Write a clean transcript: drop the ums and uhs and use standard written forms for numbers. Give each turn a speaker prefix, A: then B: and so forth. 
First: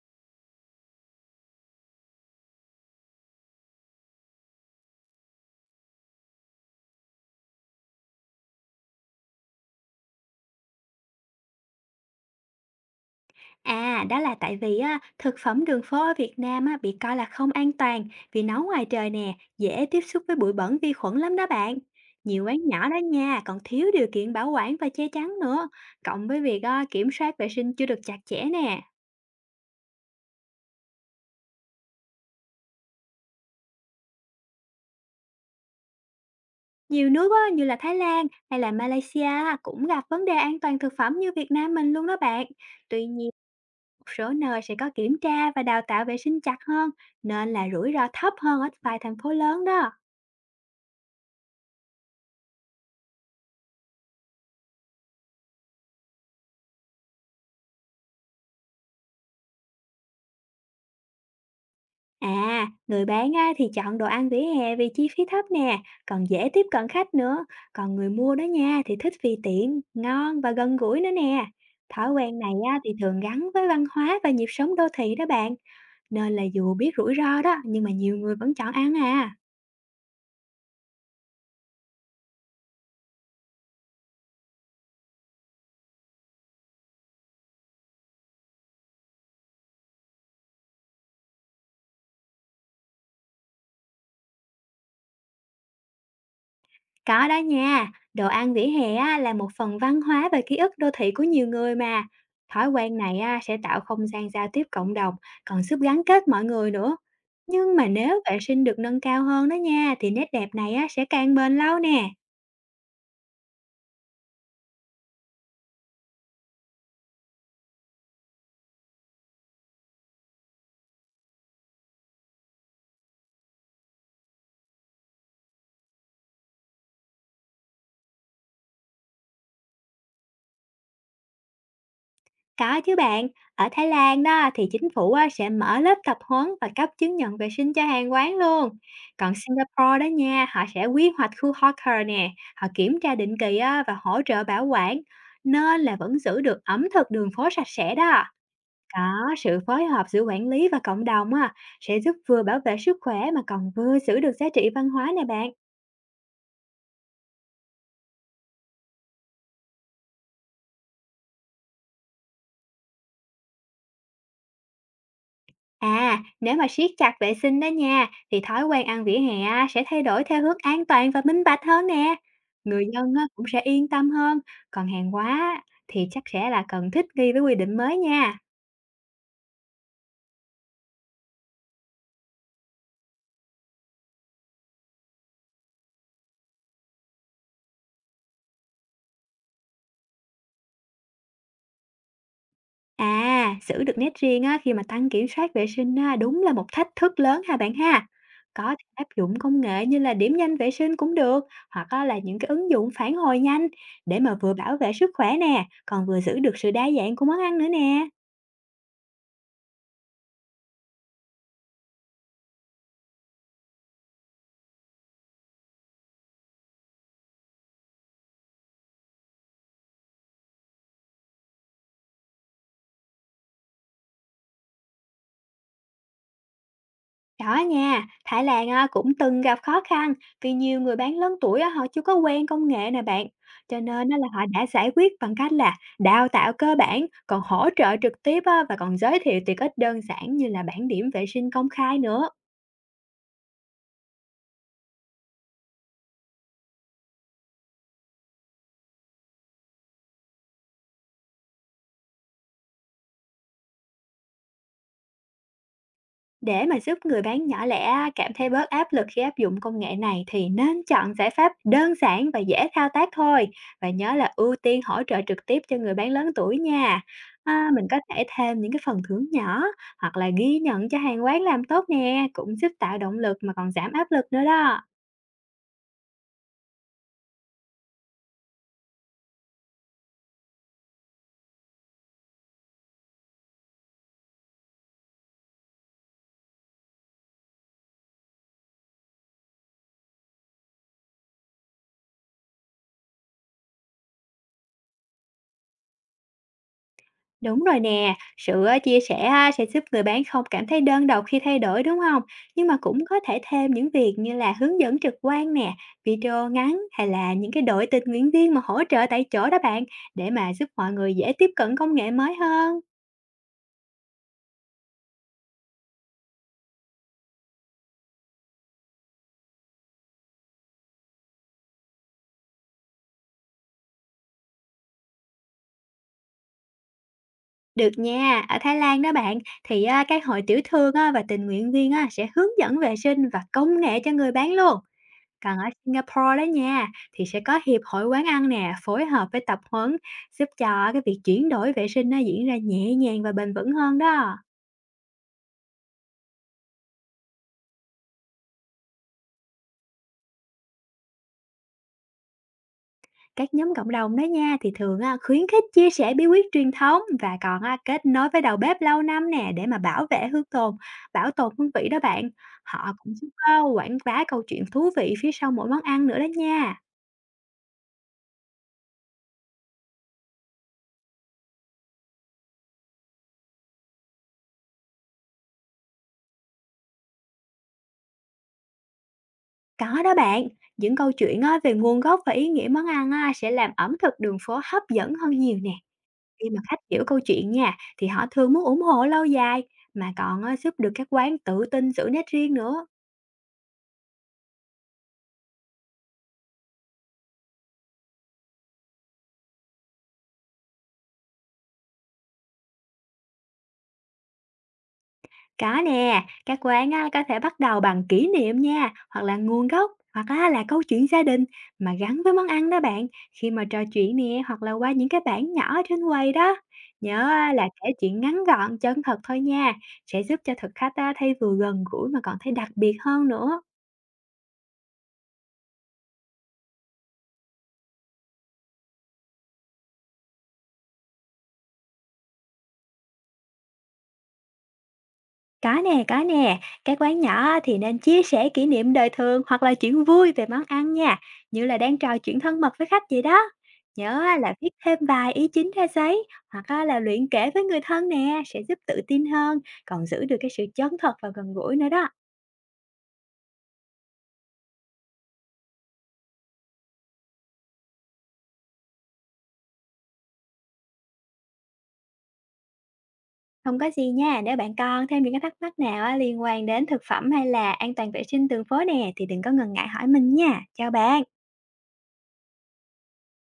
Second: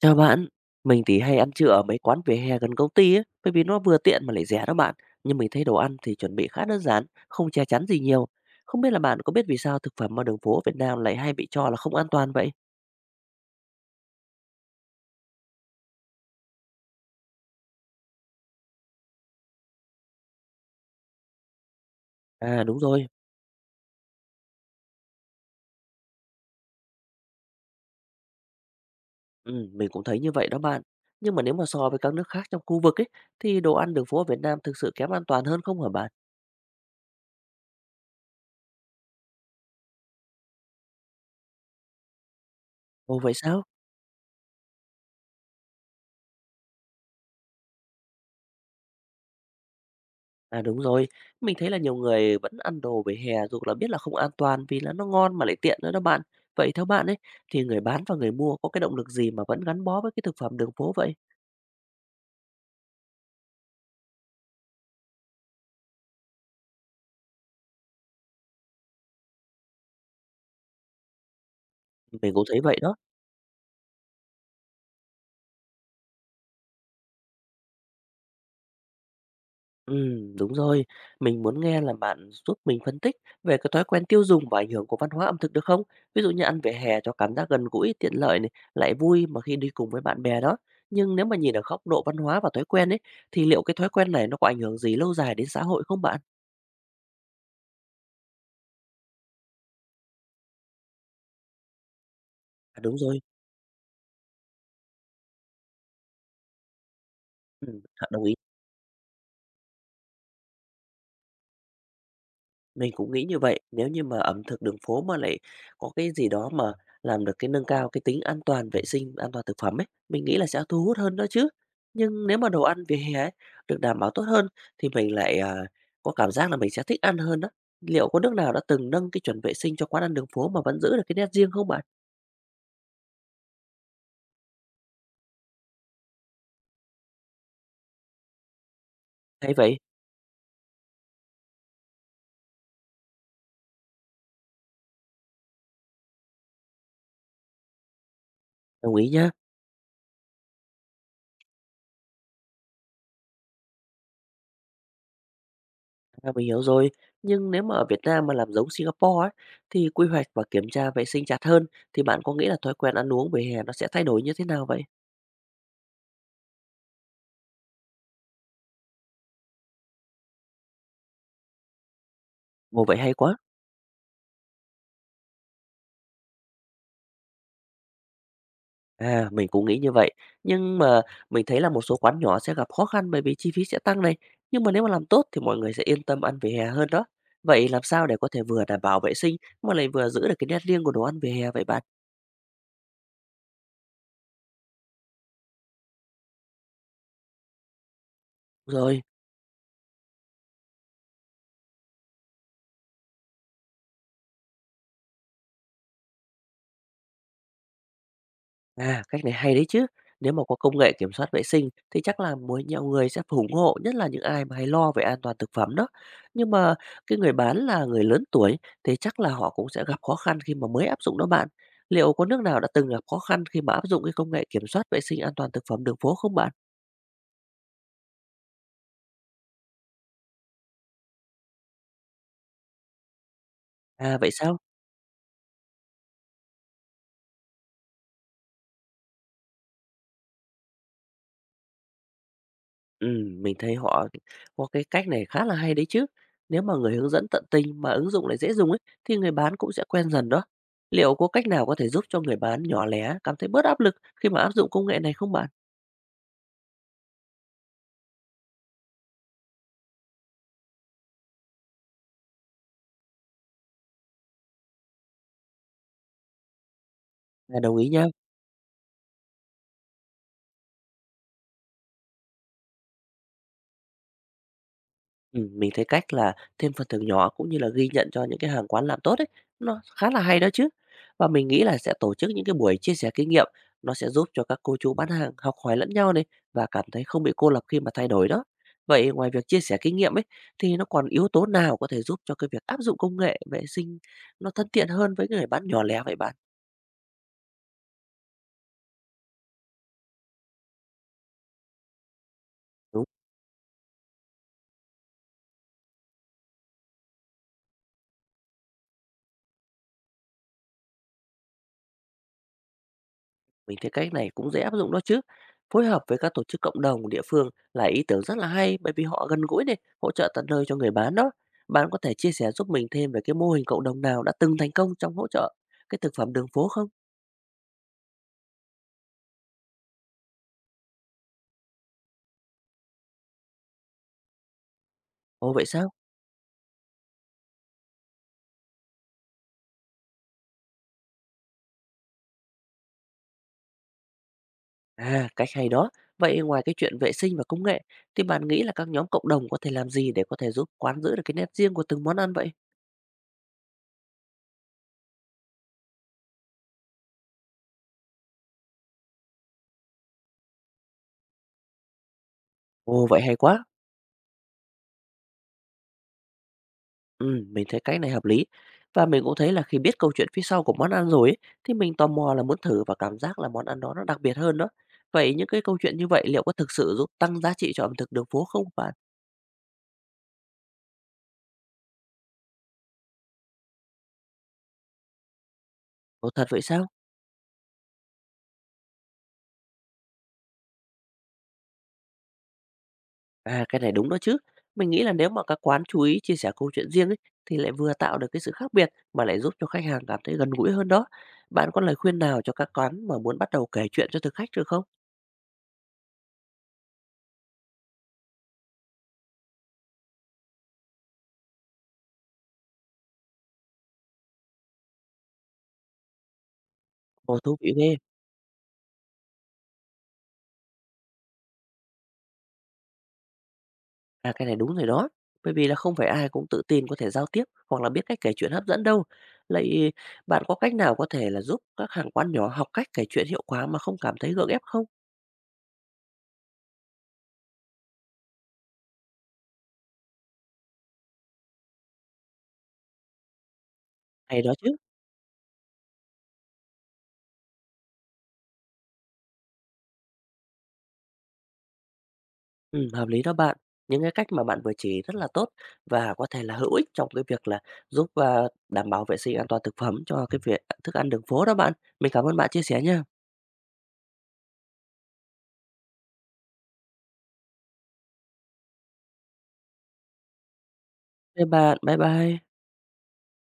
A: Chào bạn, mình thì hay ăn trưa ở mấy quán vỉa hè gần công ty ấy, bởi vì nó vừa tiện mà lại rẻ đó bạn. Nhưng mình thấy đồ ăn thì chuẩn bị khá đơn giản, không che chắn gì nhiều. Không biết là bạn có biết vì sao thực phẩm ở đường phố Việt Nam lại hay bị cho là không an toàn vậy?
B: À, đó là tại vì á, thực phẩm đường phố ở Việt Nam á, bị coi là không an toàn vì nấu ngoài trời nè, dễ tiếp xúc với bụi bẩn vi khuẩn lắm đó bạn. Nhiều quán
A: À đúng
B: nhỏ đó
A: rồi,
B: nha, còn thiếu điều kiện bảo quản và che chắn nữa, cộng với việc á, kiểm soát vệ sinh chưa được chặt chẽ nè.
A: ừ, mình cũng thấy như vậy đó bạn. Nhưng mà nếu mà so với các nước khác trong khu vực ấy, thì đồ ăn đường phố ở Việt Nam thực sự kém an toàn hơn không hả bạn?
B: Nhiều nước á, như là Thái Lan hay là Malaysia á, cũng gặp vấn đề an toàn thực phẩm như Việt Nam mình luôn đó bạn. Tuy
A: Ồ
B: nhiên,
A: vậy sao?
B: một số nơi sẽ có kiểm tra và đào tạo vệ sinh chặt hơn, nên là rủi ro thấp hơn ở vài thành phố lớn đó.
A: À, đúng rồi, mình thấy là nhiều người vẫn ăn đồ vỉa hè dù là biết là không an toàn vì là nó ngon mà lại tiện nữa đó bạn. Vậy theo bạn ấy thì người bán và người mua có cái động lực gì mà vẫn gắn bó với cái thực phẩm đường phố vậy?
B: À, người bán á, thì chọn đồ ăn vỉa hè vì chi phí thấp nè, còn dễ tiếp cận khách nữa. Còn người mua đó nha thì thích vì tiện, ngon và gần gũi nữa nè. Thói
A: Mình
B: quen
A: cũng
B: này
A: thấy vậy
B: á, thì
A: đó.
B: thường gắn với văn hóa và nhịp sống đô thị đó bạn. Nên là dù biết rủi ro đó nhưng mà nhiều người vẫn chọn ăn à.
A: Ừ, đúng rồi. Mình muốn nghe là bạn giúp mình phân tích về cái thói quen tiêu dùng và ảnh hưởng của văn hóa ẩm thực được không? Ví dụ như ăn vỉa hè cho cảm giác gần gũi, tiện lợi này, lại vui mà khi đi cùng với bạn bè đó. Nhưng nếu mà nhìn ở góc độ văn hóa và thói quen ấy thì liệu cái thói quen này nó có ảnh hưởng gì lâu dài đến xã hội không bạn?
B: Có đó nha, đồ ăn vỉa hè á, là một phần văn hóa và ký ức đô thị của nhiều người mà. Thói
A: À, đúng
B: quen này
A: rồi.
B: á, sẽ tạo không gian giao tiếp cộng đồng, còn giúp gắn kết mọi người nữa. Nhưng
A: Ừm,
B: mà nếu
A: đồng ý,
B: vệ sinh được nâng cao hơn đó nha, thì nét đẹp này á, sẽ càng bền lâu nè.
A: mình cũng nghĩ như vậy. Nếu như mà ẩm thực đường phố mà lại có cái gì đó mà làm được cái nâng cao cái tính an toàn vệ sinh, an toàn thực phẩm ấy, mình nghĩ là sẽ thu hút hơn đó chứ. Nhưng nếu mà đồ ăn vỉa hè ấy được đảm bảo tốt hơn thì mình lại, có cảm giác là mình sẽ thích ăn hơn đó. Liệu có nước nào đã từng nâng cái chuẩn vệ sinh cho quán ăn đường phố mà vẫn giữ được cái nét riêng không bạn?
B: Có chứ bạn, ở Thái Lan đó thì chính phủ á, sẽ mở lớp tập huấn và cấp chứng nhận vệ sinh cho hàng quán luôn. Còn
A: Hay vậy?
B: Singapore đó nha, họ sẽ quy hoạch khu hawker nè, họ kiểm tra định kỳ á, và hỗ trợ bảo quản, nên là vẫn giữ được ẩm thực đường phố sạch sẽ đó.
A: Đồng ý nhá.
B: Có sự phối hợp giữa quản lý và cộng đồng á, sẽ giúp vừa bảo vệ sức khỏe mà còn vừa giữ được giá trị văn hóa nè bạn.
A: À, mình hiểu rồi, nhưng nếu mà ở Việt Nam mà làm giống Singapore ấy, thì quy hoạch và kiểm tra vệ sinh chặt hơn, thì bạn có nghĩ là thói quen ăn uống vỉa hè nó sẽ thay đổi như thế nào vậy?
B: À, nếu mà siết chặt vệ sinh đó nha, thì thói quen ăn vỉa hè á, sẽ thay đổi theo hướng an toàn và minh bạch hơn nè. Người
A: Ồ, vậy
B: dân
A: hay
B: á,
A: quá.
B: cũng sẽ yên tâm hơn, còn hàng hóa á, thì chắc sẽ là cần thích nghi với quy định mới nha.
A: À, mình cũng nghĩ như vậy. Nhưng mà mình thấy là một số quán nhỏ sẽ gặp khó khăn bởi vì chi phí sẽ tăng này. Nhưng mà nếu mà làm tốt thì mọi người sẽ yên tâm ăn vỉa hè hơn đó. Vậy làm sao để có thể vừa đảm bảo vệ sinh mà lại vừa giữ được cái nét riêng của đồ ăn vỉa hè vậy bạn?
B: À, giữ được nét riêng á, khi mà tăng kiểm soát vệ sinh á, đúng là một thách thức lớn ha bạn ha. Có thể
A: Rồi.
B: áp dụng công nghệ như là điểm danh vệ sinh cũng được, hoặc á, là những cái ứng dụng phản hồi nhanh để mà vừa bảo vệ sức khỏe nè, còn vừa giữ được sự đa dạng của món ăn nữa nè.
A: À, cách này hay đấy chứ. Nếu mà có công nghệ kiểm soát vệ sinh thì chắc là mỗi nhiều người sẽ ủng hộ, nhất là những ai mà hay lo về an toàn thực phẩm đó. Nhưng mà cái người bán là người lớn tuổi thì chắc là họ cũng sẽ gặp khó khăn khi mà mới áp dụng đó bạn. Liệu có nước nào đã từng gặp khó khăn khi mà áp dụng cái công nghệ kiểm soát vệ sinh an toàn thực phẩm đường phố không bạn?
B: Đó nha, Thái Lan á, cũng từng gặp khó khăn vì nhiều người bán lớn tuổi á, họ chưa có quen công nghệ nè bạn. Cho nên á,
A: À
B: là
A: vậy
B: họ
A: sao?
B: đã giải quyết bằng cách là đào tạo cơ bản, còn hỗ trợ trực tiếp á, và còn giới thiệu tiện ích đơn giản như là bảng điểm vệ sinh công khai nữa.
A: Mình thấy họ có cái cách này khá là hay đấy chứ. Nếu mà người hướng dẫn tận tình mà ứng dụng lại dễ dùng ấy, thì người bán cũng sẽ quen dần đó. Liệu có cách nào có thể giúp cho người bán nhỏ lẻ cảm thấy bớt áp lực khi mà áp dụng công nghệ này không bạn?
B: Để mà giúp người bán nhỏ lẻ cảm thấy bớt áp lực khi áp dụng công nghệ này thì nên chọn giải pháp đơn giản và dễ thao tác thôi và nhớ là ưu tiên hỗ trợ trực tiếp cho người bán lớn tuổi nha.
A: À,
B: À,
A: đồng
B: mình
A: ý
B: có
A: nha.
B: thể thêm những cái phần thưởng nhỏ hoặc là ghi nhận cho hàng quán làm tốt nè cũng giúp tạo động lực mà còn giảm áp lực nữa đó.
A: Mình thấy cách là thêm phần thưởng nhỏ cũng như là ghi nhận cho những cái hàng quán làm tốt ấy, nó khá là hay đó chứ. Và mình nghĩ là sẽ tổ chức những cái buổi chia sẻ kinh nghiệm, nó sẽ giúp cho các cô chú bán hàng học hỏi lẫn nhau này và cảm thấy không bị cô lập khi mà thay đổi đó. Vậy ngoài việc chia sẻ kinh nghiệm ấy thì nó còn yếu tố nào có thể giúp cho cái việc áp dụng công nghệ vệ sinh nó thân thiện hơn với người bán nhỏ lẻ vậy bạn?
B: Đúng rồi nè, sự chia sẻ á, sẽ giúp người bán không cảm thấy đơn độc khi thay đổi đúng không? Nhưng mà cũng có thể thêm những việc như là hướng dẫn trực quan nè, video ngắn hay là những cái đội tình nguyện viên mà hỗ trợ tại chỗ đó bạn để mà giúp mọi người dễ tiếp cận công nghệ mới hơn.
A: Mình thấy cách này cũng dễ áp dụng đó chứ. Phối hợp với các tổ chức cộng đồng địa phương là ý tưởng rất là hay bởi vì họ gần gũi này, hỗ trợ tận nơi cho người bán đó. Bạn có thể chia sẻ giúp mình thêm về cái mô hình cộng đồng nào đã từng thành công trong hỗ trợ cái thực phẩm đường phố không?
B: Được nha, ở Thái Lan đó bạn thì các hội tiểu thương á, và tình nguyện viên á, sẽ hướng dẫn vệ sinh và công nghệ cho người bán luôn.
A: Ồ
B: Còn ở
A: vậy sao?
B: Singapore đó nha, thì sẽ có hiệp hội quán ăn nè, phối hợp với tập huấn giúp cho cái việc chuyển đổi vệ sinh nó diễn ra nhẹ nhàng và bền vững hơn đó.
A: À, cách hay đó. Vậy ngoài cái chuyện vệ sinh và công nghệ thì bạn nghĩ là các nhóm cộng đồng có thể làm gì để có thể giúp quán giữ được cái nét riêng của từng món ăn vậy?
B: Các nhóm cộng đồng đó nha thì thường à, khuyến khích chia sẻ bí quyết truyền thống và còn à, kết nối với đầu bếp lâu năm nè để mà bảo tồn hương vị đó bạn. Họ
A: Ồ
B: cũng
A: vậy
B: giúp
A: hay
B: à,
A: quá.
B: quảng bá câu chuyện thú vị phía sau mỗi món ăn nữa đó nha.
A: Mình thấy cách này hợp lý. Và mình cũng thấy là khi biết câu chuyện phía sau của món ăn rồi ấy, thì mình tò mò là muốn thử và cảm giác là món ăn đó nó đặc biệt hơn đó. Vậy những cái câu chuyện như vậy liệu có thực sự giúp tăng giá trị cho ẩm thực đường phố không bạn?
B: Có đó bạn, những câu chuyện à, về nguồn gốc và ý nghĩa món ăn à, sẽ làm ẩm thực đường phố hấp dẫn hơn nhiều nè.
A: Ồ thật
B: Khi mà
A: vậy
B: khách
A: sao?
B: hiểu câu chuyện nha, thì họ thường muốn ủng hộ lâu dài, mà còn á, giúp được các quán tự tin giữ nét riêng nữa.
A: À cái này đúng đó chứ. Mình nghĩ là nếu mà các quán chú ý chia sẻ câu chuyện riêng ấy, thì lại vừa tạo được cái sự khác biệt mà lại giúp cho khách hàng cảm thấy gần gũi hơn đó. Bạn có lời khuyên nào cho các quán mà muốn bắt đầu kể chuyện cho thực khách được không?
B: Có nè, các quán á, có thể bắt đầu bằng kỷ niệm nha, hoặc là nguồn gốc, hoặc á, là câu chuyện gia đình mà gắn với món ăn đó bạn. Khi mà trò chuyện nè, hoặc là qua những cái bảng nhỏ trên quầy đó. Nhớ
A: Ồ
B: á,
A: thú
B: là
A: vị
B: kể
A: ghê.
B: chuyện ngắn gọn, chân thật thôi nha, sẽ giúp cho thực khách á, thấy vừa gần gũi mà còn thấy đặc biệt hơn nữa.
A: À, cái này đúng rồi đó. Bởi vì là không phải ai cũng tự tin có thể giao tiếp hoặc là biết cách kể chuyện hấp dẫn đâu. Lại bạn có cách nào có thể là giúp các hàng quán nhỏ học cách kể chuyện hiệu quả mà không cảm thấy gượng ép không?
B: Có nè, có nè. Các quán nhỏ thì nên chia sẻ kỷ niệm đời thường hoặc là chuyện vui về món ăn nha, như là đang trò chuyện thân mật với khách vậy đó. Nhớ á
A: Hay đó
B: là viết
A: chứ.
B: thêm vài ý chính ra giấy hoặc á là luyện kể với người thân nè sẽ giúp tự tin hơn, còn giữ được cái sự chân thật và gần gũi nữa đó.
A: Ừ, hợp lý đó bạn. Những cái cách mà bạn vừa chỉ rất là tốt và có thể là hữu ích trong cái việc là giúp đảm bảo vệ sinh an toàn thực phẩm cho cái việc thức ăn đường phố đó bạn. Mình cảm ơn bạn chia sẻ nha.
B: Không có gì nha, nếu bạn còn thêm những cái thắc mắc nào á liên quan đến thực phẩm hay là an toàn vệ sinh đường phố nè thì đừng có ngần ngại hỏi mình nha. Chào bạn.
A: Bye bạn, bye bye.